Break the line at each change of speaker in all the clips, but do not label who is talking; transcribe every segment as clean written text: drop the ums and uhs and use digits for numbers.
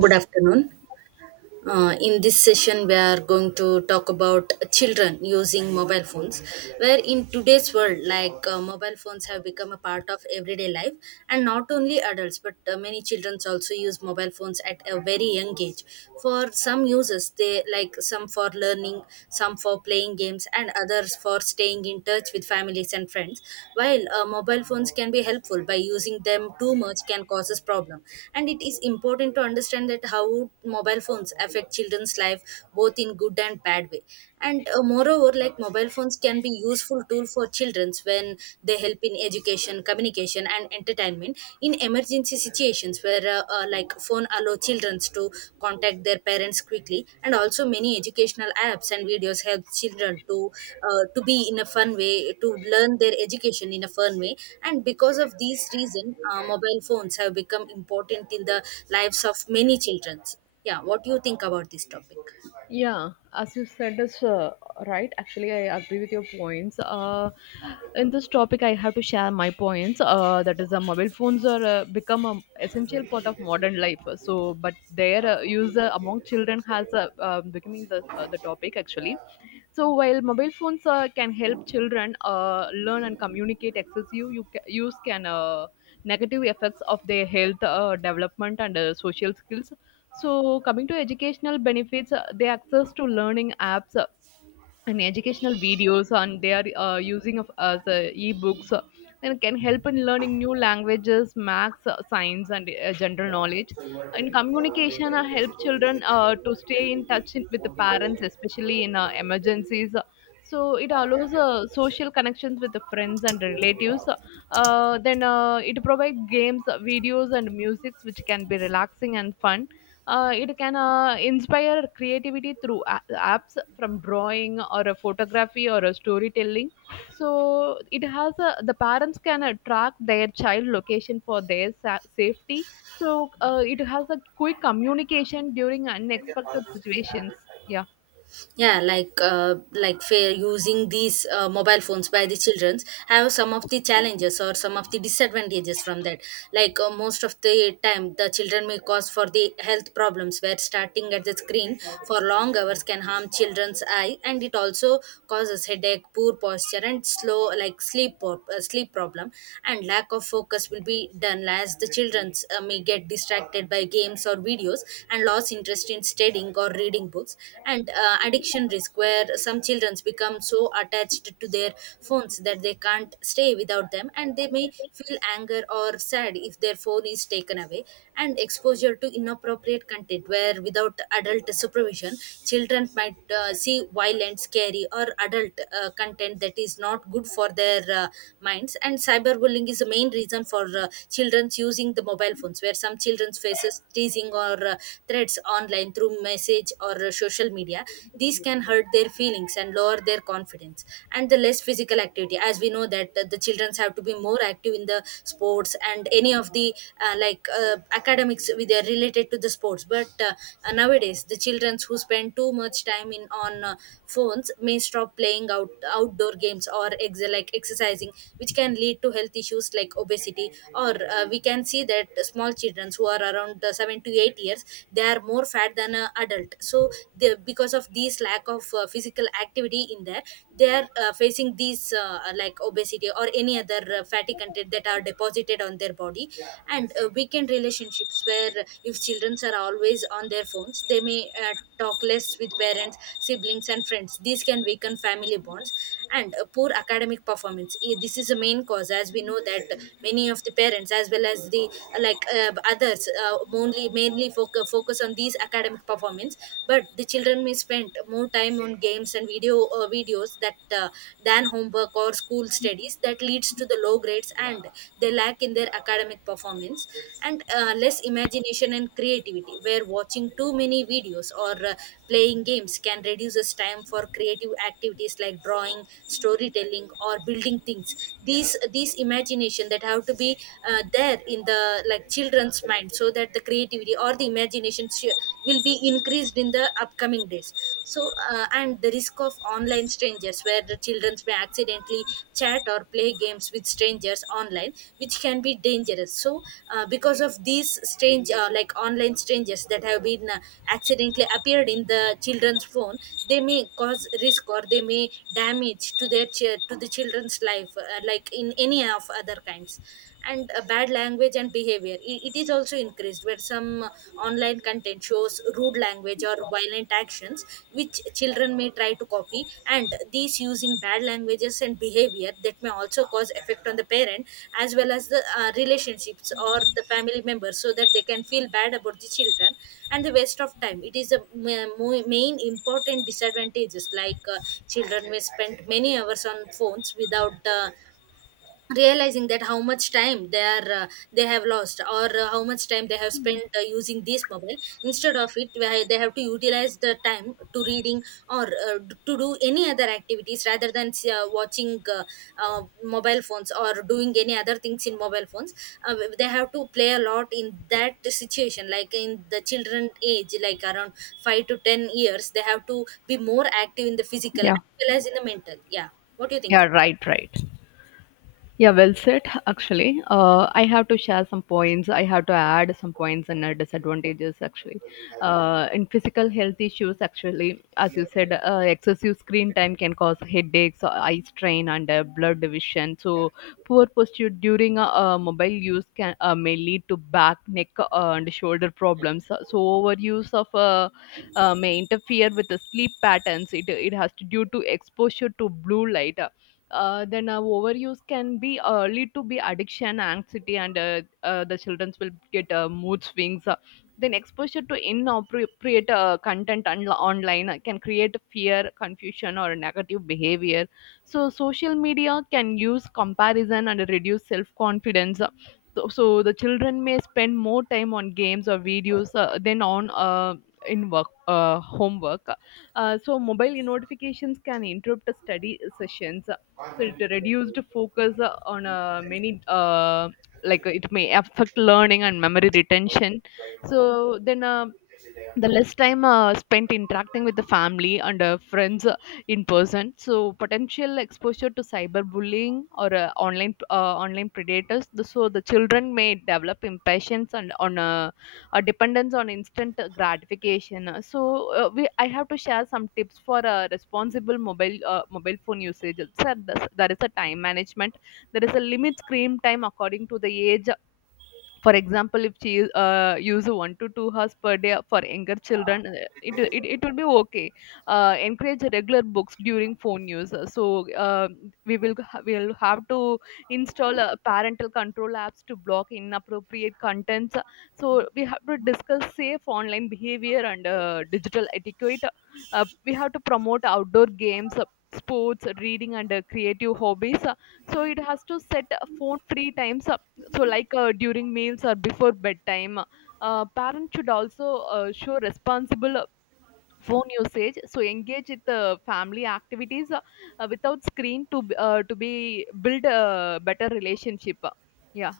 Good afternoon. In this session, we are going to talk about children using mobile phones. Where in today's world, mobile phones have become a part of everyday life, and not only adults, but many children also use mobile phones at a very young age. For some uses, they like some for learning, some for playing games, and others for staying in touch with families and friends. While mobile phones can be helpful by using them too much can cause us problem. And it is important to understand that how mobile phones affect children's life both in good and bad way. And moreover, mobile phones can be useful tool for children when they help in education, communication and entertainment. In emergency situations where phone allow children to contact their parents quickly, and also many educational apps and videos help children to be in a fun way to learn their education in a fun way. And because of these reason, mobile phones have become important in the lives of many children. Yeah, what do you think about this topic?
Yeah, as you said is right. Actually, I agree with your points. In this topic, I have to share my points. That is, mobile phones are become an essential part of modern life. So, but their use among children has becoming the topic actually. So while mobile phones can help children learn and communicate, excessive use can negative effects of their health, development, and social skills. So coming to educational benefits, the access to learning apps and educational videos, and they are using of as e-books, and can help in learning new languages, maths, science, and general knowledge. And communication, help children to stay in touch in, with the parents, especially in emergencies. So it allows social connections with the friends and relatives. Then It provides games, videos, and musics which can be relaxing and fun. It can inspire creativity through apps from drawing or a photography or a storytelling. So it has a, the parents can track their child location for their safety. So it has a quick communication during unexpected situations. Yeah.
Yeah, fair using these mobile phones by the childrens have some of the challenges or some of the disadvantages from that. Most of the time the children may cause for the health problems, where starting at the screen for long hours can harm children's eye, and it also causes headache, poor posture, and slow like sleep por- sleep problem. And lack of focus will be done as the childrens may get distracted by games or videos and lost interest in studying or reading books. And addiction risk, where some children become so attached to their phones that they can't stay without them, and they may feel anger or sad if their phone is taken away. And exposure to inappropriate content, where without adult supervision children might see violent, scary or adult content that is not good for their minds. And cyberbullying is the main reason for children's using the mobile phones, where some children's faces teasing or threats online through message or social media. These can hurt their feelings and lower their confidence. And the less physical activity, as we know that the children have to be more active in the sports and any of the academics with they are related to the sports. But nowadays the children who spend too much time in on phones may stop playing outdoor games or exercising, which can lead to health issues like obesity. Or we can see that small children who are around 7 seven to eight years, they are more fat than an adult. So because of these lack of physical activity in there, they are facing these obesity or any other fatty content that are deposited on their body. And weekend relationships, where if children are always on their phones they may talk less with parents, siblings and friends. These can weaken family bonds. And poor academic performance. This is the main cause. As we know that many of the parents, as well as the others, only mainly focus on these academic performance, but the children may spend more time on games and videos that than homework or school studies, that leads to the low grades and they lack in their academic performance. And less imagination and creativity, where watching too many videos or playing games can reduce us time for creative activities like drawing, storytelling or building things. These imagination that have to be there in the like children's mind, so that the creativity or the imagination will be increased in the upcoming days. So and the risk of online strangers, where the children may accidentally chat or play games with strangers online, which can be dangerous. So because of these strange like online strangers that have been accidentally appeared in the children's phone, they may cause risk or they may damage to their to the children's life, like in any of other kinds. And bad language and behavior. It is also increased, where some online content shows rude language or violent actions, which children may try to copy. And these using bad languages and behavior that may also cause effect on the parent as well as the relationships or the family members, so that they can feel bad about the children. And the waste of time, it is a main important disadvantages. Children may spend many hours on phones without realizing that how much time they have lost, or how much time they have spent using this mobile. Instead of it, where they have to utilize the time to reading, or to do any other activities rather than watching mobile phones or doing any other things in mobile phones. They have to play a lot in that situation. Like in the children age like around 5 to 10 years, they have to be more active in the physical as well as in the mental. Yeah, what do you think?
Yeah. Right. Right. Yeah, well said. Actually, I have to share some points. I have to add some points and disadvantages. Actually, in physical health issues, actually, as you said, excessive screen time can cause headaches, eye strain, and blood division. So, poor posture during mobile use can may lead to back, neck, and shoulder problems. So, overuse of may interfere with the sleep patterns. It has to due to exposure to blue light. Then Overuse can be lead to be addiction anxiety and the children will get mood swings. Then exposure to inappropriate content online can create fear confusion or negative behavior. So social media can use comparison and reduce self confidence, so the children may spend more time on games or videos than on in work homework. So mobile notifications can interrupt study sessions, so it reduced focus on many like it may affect learning and memory retention. so then uh, the less time spent interacting with the family and friends in person, so potential exposure to cyberbullying or online predators, the, so the children may develop impatience and on a dependence on instant gratification. So we I have to share some tips for responsible mobile mobile phone usage sir. There is a time management. There is a limit screen time according to the age. For example, if she use 1 to 2 hours per day for younger children, it would be okay. Encourage regular books during phone use. So uh, we will have to install parental control apps to block inappropriate contents. So we have to discuss safe online behavior and digital etiquette. We have to promote outdoor games, sports, reading, and creative hobbies. So it has to set phone free times, so, like during meals or before bedtime. Parents should also show responsible phone usage. So, engage with the family activities without screen to be build a better relationship. Yeah.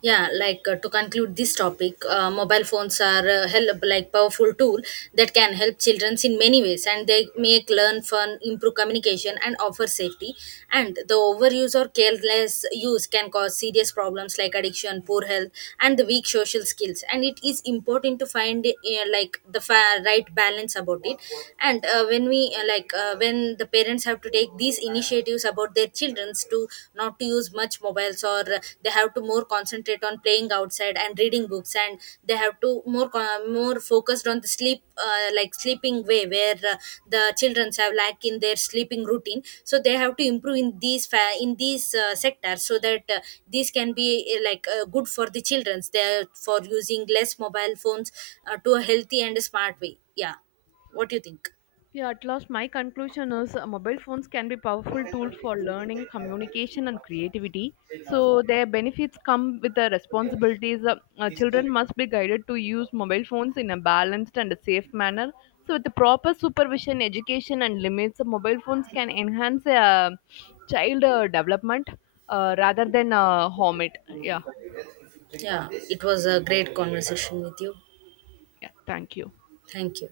Yeah, to conclude this topic, mobile phones are help like powerful tool that can help children in many ways, and they make learn fun, improve communication and offer safety. And the overuse or careless use can cause serious problems like addiction, poor health and the weak social skills. And it is important to find right balance about it. And when we like when the parents have to take these initiatives about their childrens to not to use much mobiles, or they have to more concentrate on playing outside and reading books. And they have to more focused on the sleep, sleeping way, where the childrens have lack in their sleeping routine. So they have to improve in these sectors, so that these can be good for the childrens, they for using less mobile phones, to a healthy and smart way. Yeah, what do you think?
Yeah, at last, my conclusion is mobile phones can be powerful tool for learning, communication, and creativity. So their benefits come with the responsibilities. Children must be guided to use mobile phones in a balanced and a safe manner. So with the proper supervision, education, and limits, mobile phones can enhance child development rather than harm it. Yeah,
Yeah, it was a great conversation with you.
yeah. Thank you.
Thank you.